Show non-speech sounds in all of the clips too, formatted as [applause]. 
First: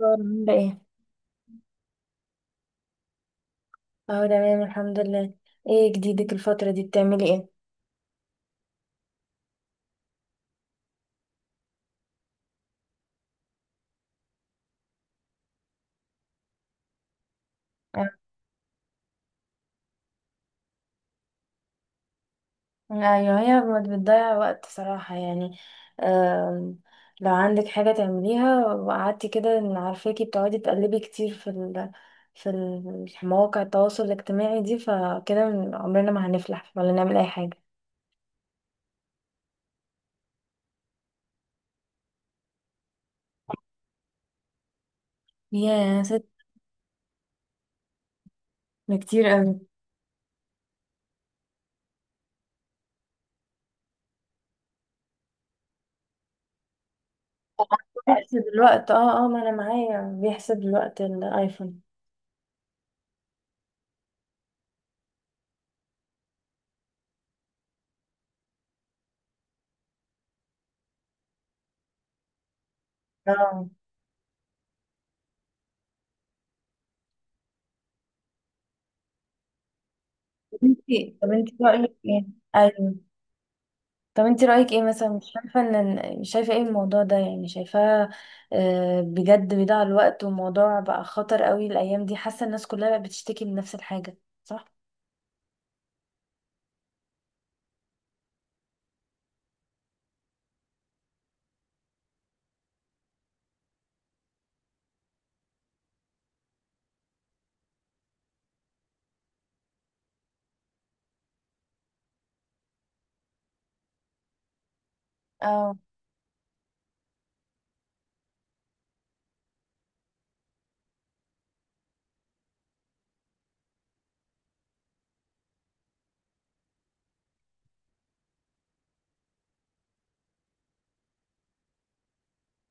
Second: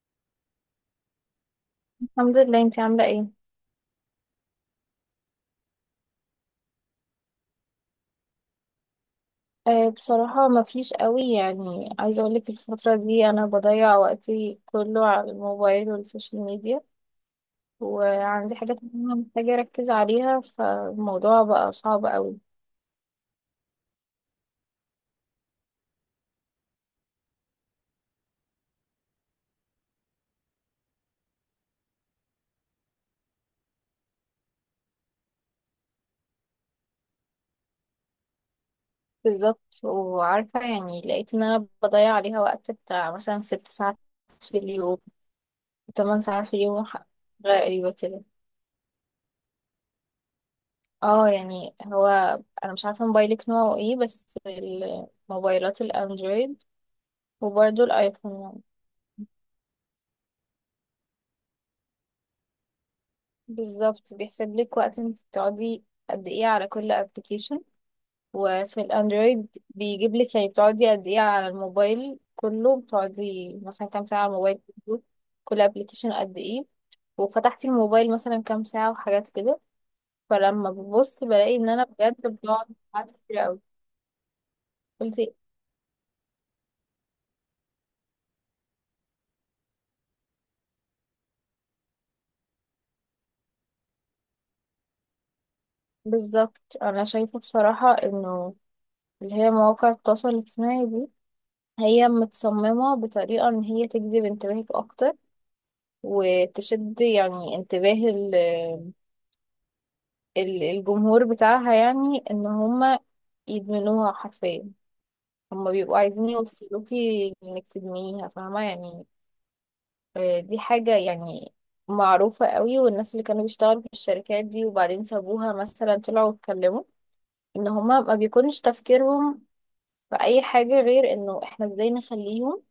أخبار عاملة ايه؟ الحمد لله. انت عاملة ايه؟ اه، تمام، الحمد لله. ايه جديدك الفترة دي بتعملي ايه؟ بصراحة ما فيش قوي، يعني عايزة اقولك الفترة دي انا بضيع وقتي كله على الموبايل والسوشيال ميديا. آه، وعندي حاجات مهمة محتاجة اركز عليها، فالموضوع بقى صعب قوي. ايوه، هي بتضيع وقت صراحة يعني. آم، لو عندك حاجة تعمليها وقعدتي كده، إن عارفاكي بتقعدي تقلبي كتير في مواقع التواصل الاجتماعي دي، فكده عمرنا ما هنفلح ولا نعمل اي حاجة. بالظبط، وعارفة يعني لقيت ان انا بضيع عليها وقت بتاع مثلا 6 ساعات في اليوم. يا تمن ست، ساعات في اليوم، حاجة غريبة كده. ده كتير قوي. اه يعني هو، انا مش عارفة موبايلك نوعه ايه بس، الموبايلات الاندرويد وبرضه بيحسب الايفون. الوقت، ما انا معايا بيحسب الوقت الايفون. بالظبط، بيحسب لك وقت انت بتقعدي قد ايه على كل ابلكيشن. وفي الاندرويد بيجيب لك، يعني بتقعدي قد ايه على الموبايل كله، بتقعدي اه، مثلا كام ساعة على الموبايل كله، كل ابلكيشن قد ايه، وفتحتي الموبايل مثلا كام ساعة وحاجات كده. طب فلما انتي ببص طب بلاقي انتي ان انا رأيك ايه؟ بجد بقعد ايوه، ساعات كتير قوي. طب انت رأيك ايه مثلا؟ قلت مش إيه؟ شايفة شايفة ايه الموضوع ده؟ يعني شايفاه بجد بيضيع الوقت، وموضوع بقى خطر قوي الايام دي. حاسة الناس كلها بقت بتشتكي من نفس الحاجة. صح. بالظبط، انا شايفة بصراحة انه اللي هي مواقع التواصل الاجتماعي دي، هي متصممة بطريقة ان هي تجذب انتباهك اكتر، وتشد يعني انتباه الجمهور بتاعها، يعني ان هما يدمنوها حرفيا. هما اه، بيبقوا عايزين يوصلوكي انك تدمنيها، فاهمة يعني. دي حاجة يعني معروفة قوي، والناس اللي كانوا بيشتغلوا في الشركات دي وبعدين سابوها مثلا طلعوا اتكلموا ان هما ما بيكونش تفكيرهم في اي حاجة غير انه احنا ازاي نخليهم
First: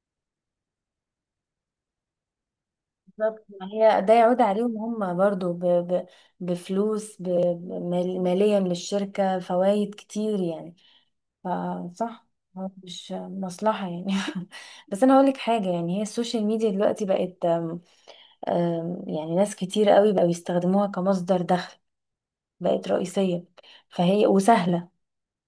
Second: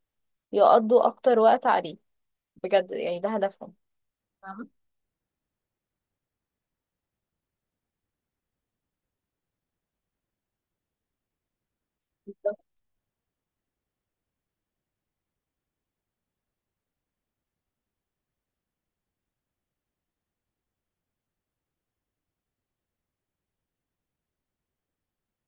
يقضوا اكتر وقت عليه. بجد يعني ده بالظبط، ما هدفهم. هي ده يعود فاهمة. عليهم هم برضو بفلوس، ماليا للشركة فوائد كتير يعني. فصح، بالظبط هو مش مصلحة يعني. [laughs] بس أنا هقولك حاجة، يعني هي السوشيال ميديا دلوقتي بقت، آم، آم، يعني ناس كتير قوي بقوا يستخدموها كمصدر دخل. بقت رئيسية، فهي وسهلة،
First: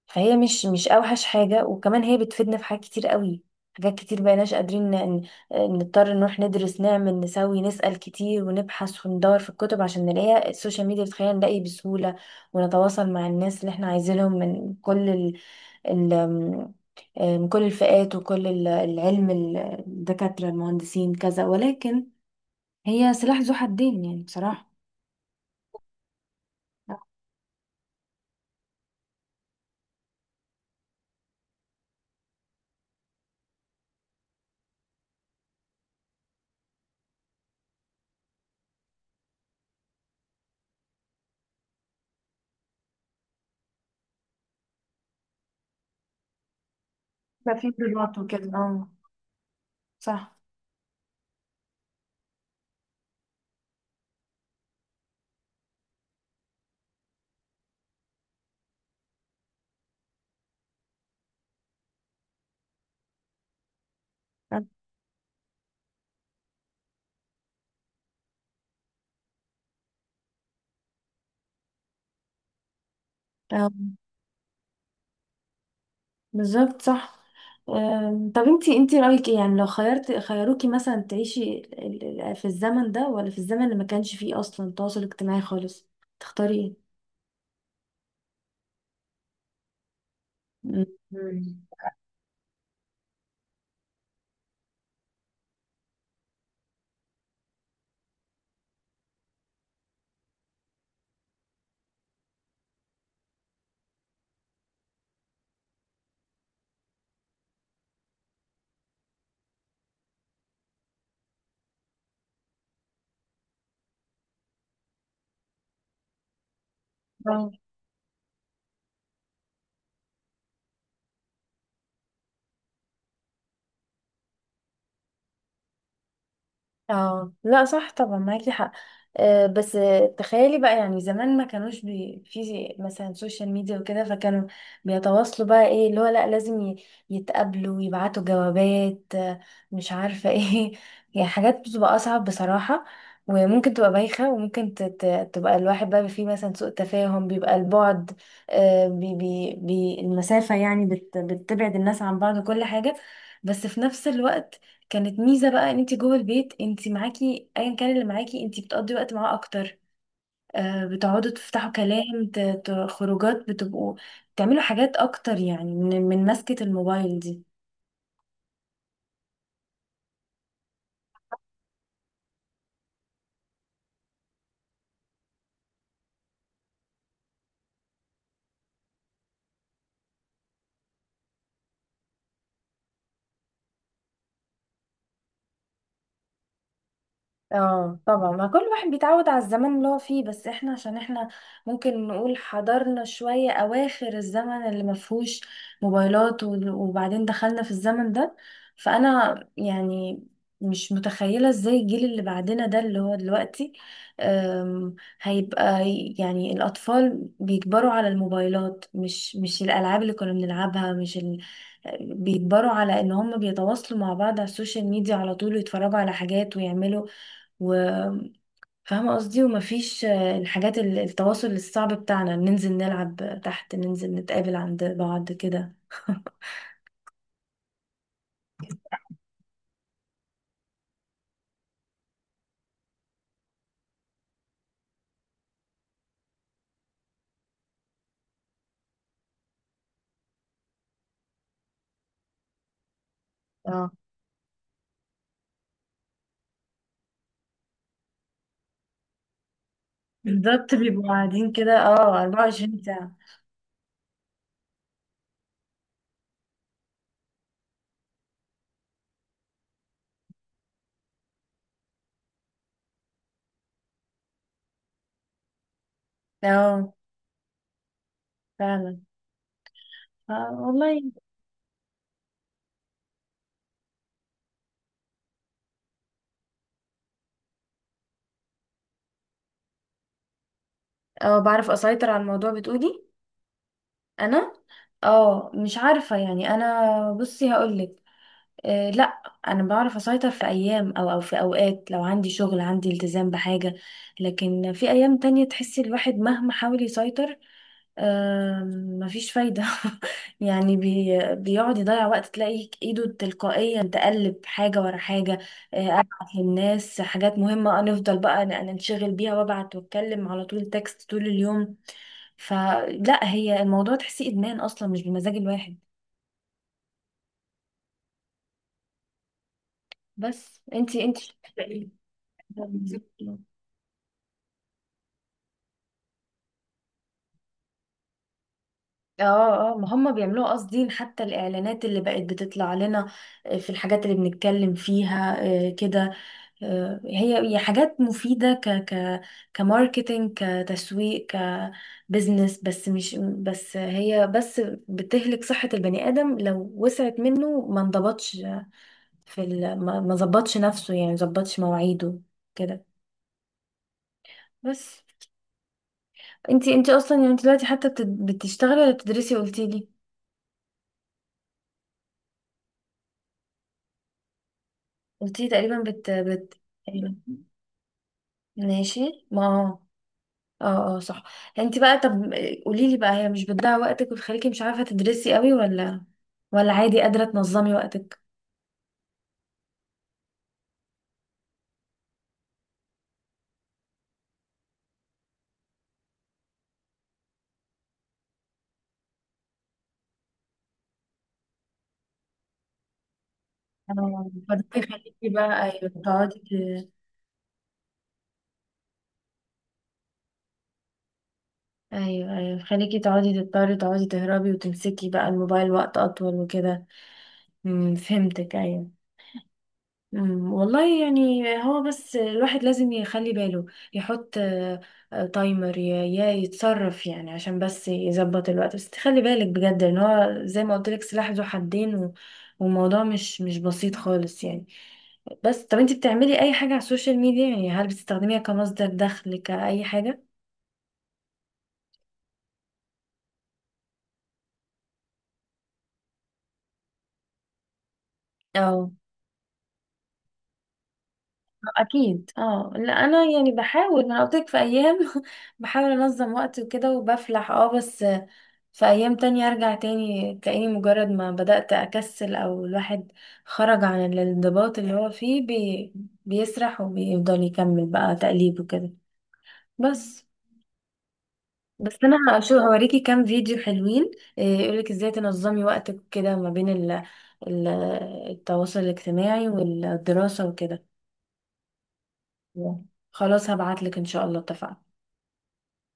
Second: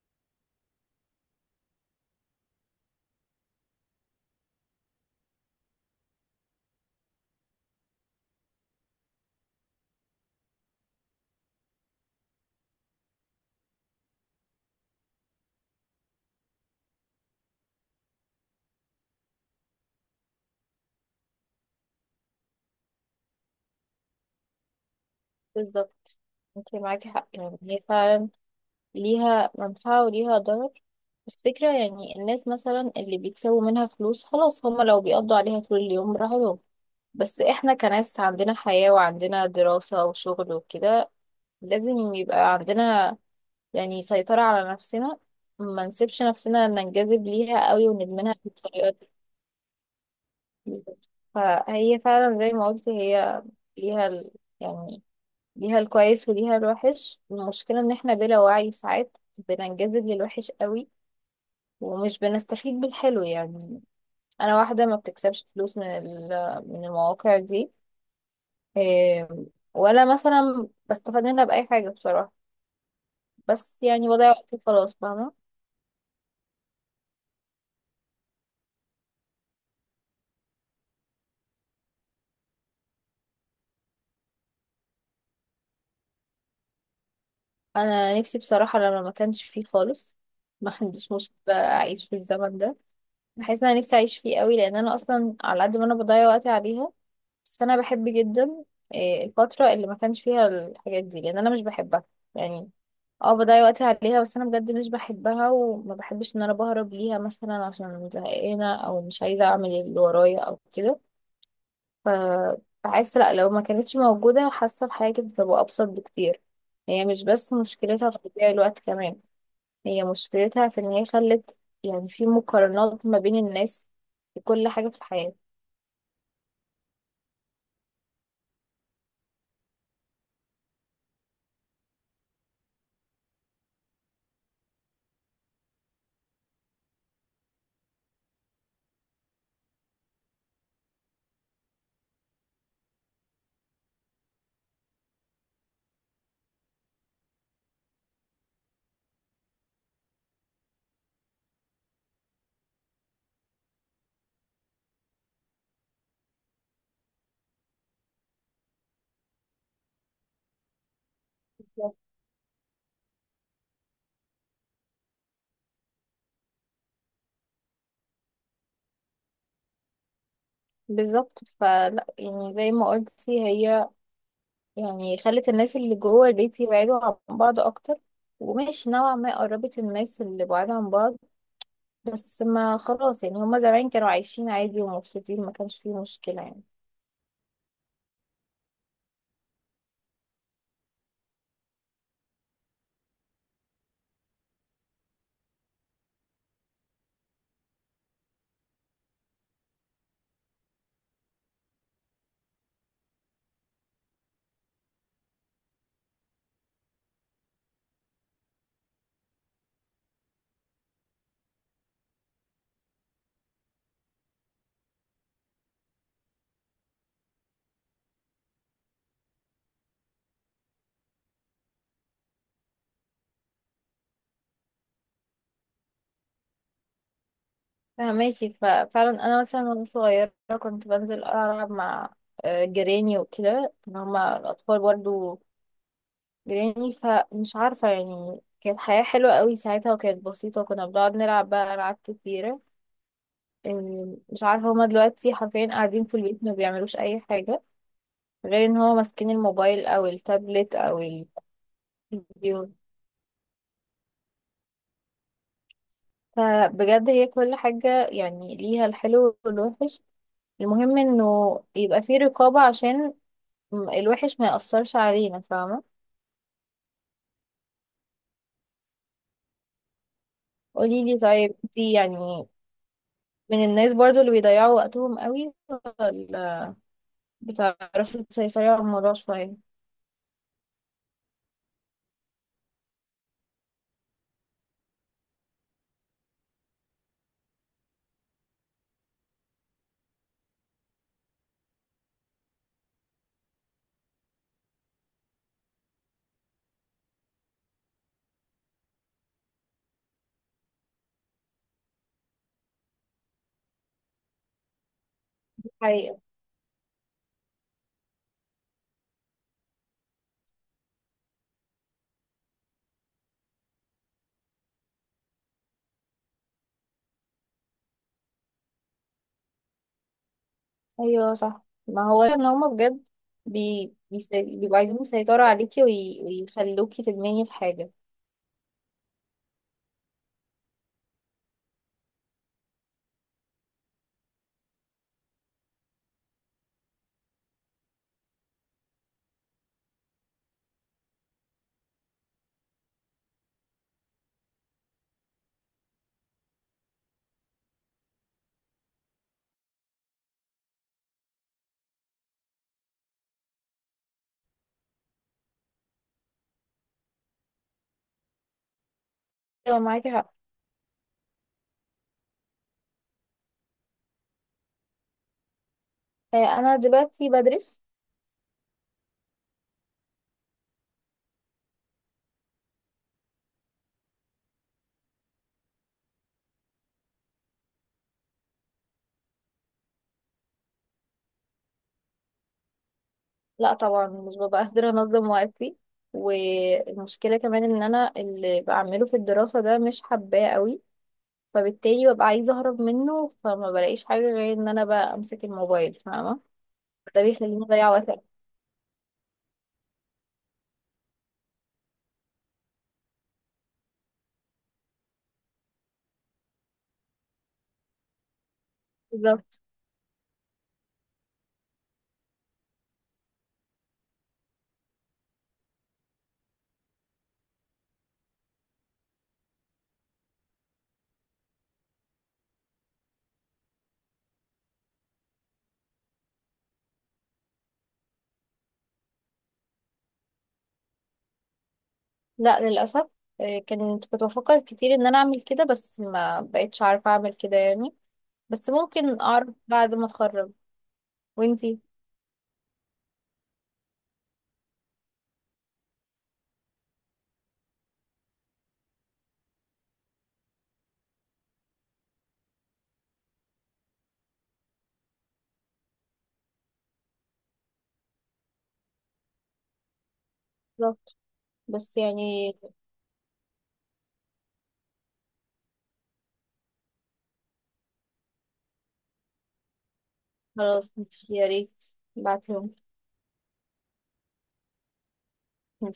فهي مش أوحش حاجة، وكمان هي بتفيدنا في حاجات كتير قوي. حاجات كتير بقيناش قادرين نضطر نروح ندرس نعمل نسوي، نسأل كتير ونبحث وندور في الكتب عشان نلاقيها. السوشيال ميديا بتخلينا نلاقي بسهولة ونتواصل مع الناس اللي احنا عايزينهم من كل ال... ال... آم، آه، من كل الفئات، وكل العلم، الدكاترة، المهندسين، كذا. ولكن هي سلاح ذو حدين يعني بصراحة. بالظبط. انت معاكي حق، يعني هي فعلا ليها منفعة وليها ضرر. بس فكرة يعني الناس مثلا اللي بيكسبوا منها فلوس خلاص، هما لو بيقضوا عليها طول اليوم براحتهم. بس احنا كناس عندنا حياة وعندنا دراسة وشغل وكده، لازم يبقى عندنا يعني سيطرة على نفسنا، ما نسيبش نفسنا ننجذب ما ليها في قوي خبرات وندمنها وكده، اه، بالطريقة دي. صح. فهي فعلا زي ما قلت، هي ليها ال... يعني ليها الكويس وليها الوحش. المشكلة ان احنا بلا وعي ساعات بننجذب للوحش قوي، ومش بنستفيد بالحلو يعني. انا واحده ما بتكسبش فلوس من من المواقع دي، إيه، ولا مثلا بستفاد منها باي حاجه بصراحه. بس آه، يعني بضيع وقتي خلاص، فاهمه. بالظبط، صح. طب انتي رأيك ايه يعني لو خيروكي مثلا تعيشي في الزمن ده ولا في الزمن اللي ما كانش فيه اصلا تواصل اجتماعي خالص، تختاري انا نفسي بصراحه لما ما كانش فيه خالص، ما ايه؟ عنديش مشكله اعيش في الزمن ده. بحس ان انا نفسي اعيش فيه قوي، لان انا اصلا على قد ما انا بضيع وقتي عليها. بس انا بحب جدا الفتره اللي ما كانش فيها الحاجات دي، لان انا مش بحبها يعني. اه بضيع وقتي عليها، بس انا بجد مش بحبها، وما بحبش ان انا بهرب ليها مثلا عشان زهقانه او مش عايزه اعمل اللي ورايا او كده. ف بحس لا، لو ما كانتش موجوده حاسه الحياه كانت هتبقى ابسط بكتير. هي مش مم. بس مشكلتها في تضييع الوقت، كمان هي مشكلتها في ان هي خلت يعني في مقارنات ما بين الناس في كل حاجه في الحياه. اه لا، صح طبعا، معاكي حق. بس تخيلي بقى يعني زمان ما كانوش في مثلا سوشيال ميديا وكده، فكانوا بيتواصلوا بقى ايه؟ اللي هو لا، لازم يتقابلوا، يبعتوا جوابات، مش عارفة ايه. [laughs] يعني حاجات بتبقى أصعب بصراحة، وممكن تبقى بايخة، وممكن تبقى الواحد بقى فيه مثلا سوء تفاهم، بيبقى البعد، آه، بي بي بي المسافة يعني بتبعد الناس عن بعض وكل حاجة. بس في نفس الوقت كانت ميزة بقى، ان انت جوه البيت انت معاكي ايا كان اللي معاكي، انت بتقضي وقت معاه اكتر. بتقعدوا تفتحوا كلام، خروجات، بتبقوا تعملوا حاجات اكتر يعني، من مسكة الموبايل دي. بالظبط، فلا يعني زي ما قلتي، هي يعني خلت الناس اللي جوه البيت يبعدوا عن بعض اكتر، وماشي نوعا ما قربت الناس اللي بعاد عن بعض. بس ما خلاص يعني، هما زمان كانوا عايشين عادي ومبسوطين، ما كانش فيه مشكلة يعني. اه طبعا، ما كل واحد بيتعود على الزمن اللي هو فيه. بس احنا عشان احنا ممكن نقول حضرنا شوية اواخر الزمن اللي ما فيهوش موبايلات، وبعدين دخلنا في الزمن ده، فانا يعني مش متخيلة ازاي الجيل اللي بعدنا ده اللي هو دلوقتي، أم، هيبقى يعني الاطفال بيكبروا على الموبايلات، مش الالعاب اللي كنا بنلعبها، مش بيكبروا على ان هم بيتواصلوا مع بعض على السوشيال ميديا على طول، ويتفرجوا على حاجات ويعملوا، وفاهمة قصدي. ومفيش الحاجات التواصل الصعب بتاعنا، ننزل نلعب تحت، ننزل نتقابل عند بعض كده. [laughs] فهماكي، ففعلا انا مثلا وانا صغيرة كنت بنزل العب مع جيراني وكده، إن هما الاطفال برضو جيراني، فمش عارفة يعني كانت حياة حلوة قوي ساعتها وكانت بسيطة، وكنا بنقعد نلعب بقى ألعاب كتيرة. اه مش عارفة هما دلوقتي حرفيا قاعدين في البيت ما بيعملوش أي حاجة غير ان هو ماسكين الموبايل او التابلت بالظبط، او بيبقوا قاعدين كده، الفيديو. 24 ساعة. فبجد هي كل حاجة يعني ليها الحلو والوحش، المهم انه يبقى في رقابة عشان الوحش ما يأثرش علينا، فاهمة. اه فعلا. آه والله. قوليلي طيب، انتي يعني من الناس برضو اللي بيضيعوا وقتهم قوي، ولا بتعرفي تسيطري على الموضوع شوية؟ اه، بعرف اسيطر على الموضوع، بتقولي؟ انا، اه، مش عارفة يعني. انا بصي هقولك، آه لا، انا بعرف اسيطر في ايام، او او في اوقات لو عندي شغل، عندي التزام بحاجة. لكن في ايام تانية تحسي الواحد مهما حاول يسيطر، مفيش فايدة. [laughs] يعني بيقعد يضيع وقت، تلاقي ايده تلقائيا تقلب حاجة ورا حاجة، ابعت للناس حاجات مهمة، نفضل بقى ننشغل بيها، وابعت واتكلم على طول تكست طول اليوم. فلا، هي الموضوع تحسيه ادمان اصلا، مش بمزاج الواحد. بس انتي ايوه شايفة صح، إيه؟ ما هو ان هما بجد بيبقوا عايزين يسيطروا عليكي ويخلوكي تدمني الحاجة. اه اه، ما هم بيعملوها قاصدين، حتى الاعلانات اللي بقت بتطلع لنا في الحاجات اللي بنتكلم فيها كده. هي حاجات مفيدة، ك ك كماركتينج، كتسويق، كبزنس. بس مش بس هي بس، بتهلك صحة البني آدم لو وسعت منه ما انضبطش، في ال ما ظبطش نفسه، يعني ما ظبطش مواعيده كده. بس انتي اصلا، يعني انتي دلوقتي حتى بتشتغلي ولا بتدرسي، ايوه قلتيلي معاكي حق. قلتيلي تقريبا بت بت آه، انا دلوقتي بدرس. ماشي. ما اه اه، صح. انت بقى، طب قولي لي بقى، هي مش بتضيع وقتك وتخليكي مش عارفة تدرسي قوي، ولا عادي قادرة تنظمي وقتك؟ لا طبعا مش ببقى قادرة انظم وقتي، والمشكلة كمان ان انا اللي بعمله في الدراسة ده مش حباه قوي، فبالتالي ببقى عايزة اهرب منه، فما بلاقيش آه. حاجة غير فده ان انا بقى يخليكي امسك بقى ايوه الموبايل، تقعدي فاهمة. ده بيخليني اضيع وقت أكتر. ايوه ايوه، خليكي تقعدي تضطري تقعدي تهربي وتمسكي بقى الموبايل وقت اطول وكده. فهمتك، ايوه. بالظبط. والله يعني هو بس الواحد لازم يخلي باله، يحط تايمر، يا يتصرف يعني، عشان بس يظبط الوقت، بس تخلي بالك بجد ان هو زي ما قلت لك سلاح ذو حدين، والموضوع مش بسيط خالص يعني. بس طب، انت بتعملي اي حاجة على السوشيال ميديا يعني؟ هل بتستخدميها كمصدر دخل كأي حاجة؟ لا للأسف. آه، كنت بفكر كتير ان انا اعمل كده، بس ما بقتش عارفة اعمل كده يعني. بس اه ممكن اعرف بعد ما اتخرج. وانتي؟ اكيد. اه لا، انا يعني بحاول، ما انا قلت لك في ايام، [laughs] بحاول انظم وقتي وكده وبفلح، اه بس في ايام تانية ارجع تاني، تلاقيني مجرد ما بدأت اكسل، او الواحد خرج عن الانضباط اللي هو فيه، بيسرح وبيفضل يكمل بقى تقليب وكده. بس بالظبط. بس بس انا يعني هشوف هوريكي كام فيديو حلوين، إيه، يقولك ازاي تنظمي وقتك كده ما بين ال- التواصل الاجتماعي والدراسة وكده. خلاص ماشي، يا ريت بعتهم. خلاص هبعتلك، ان شاء الله، اتفقنا.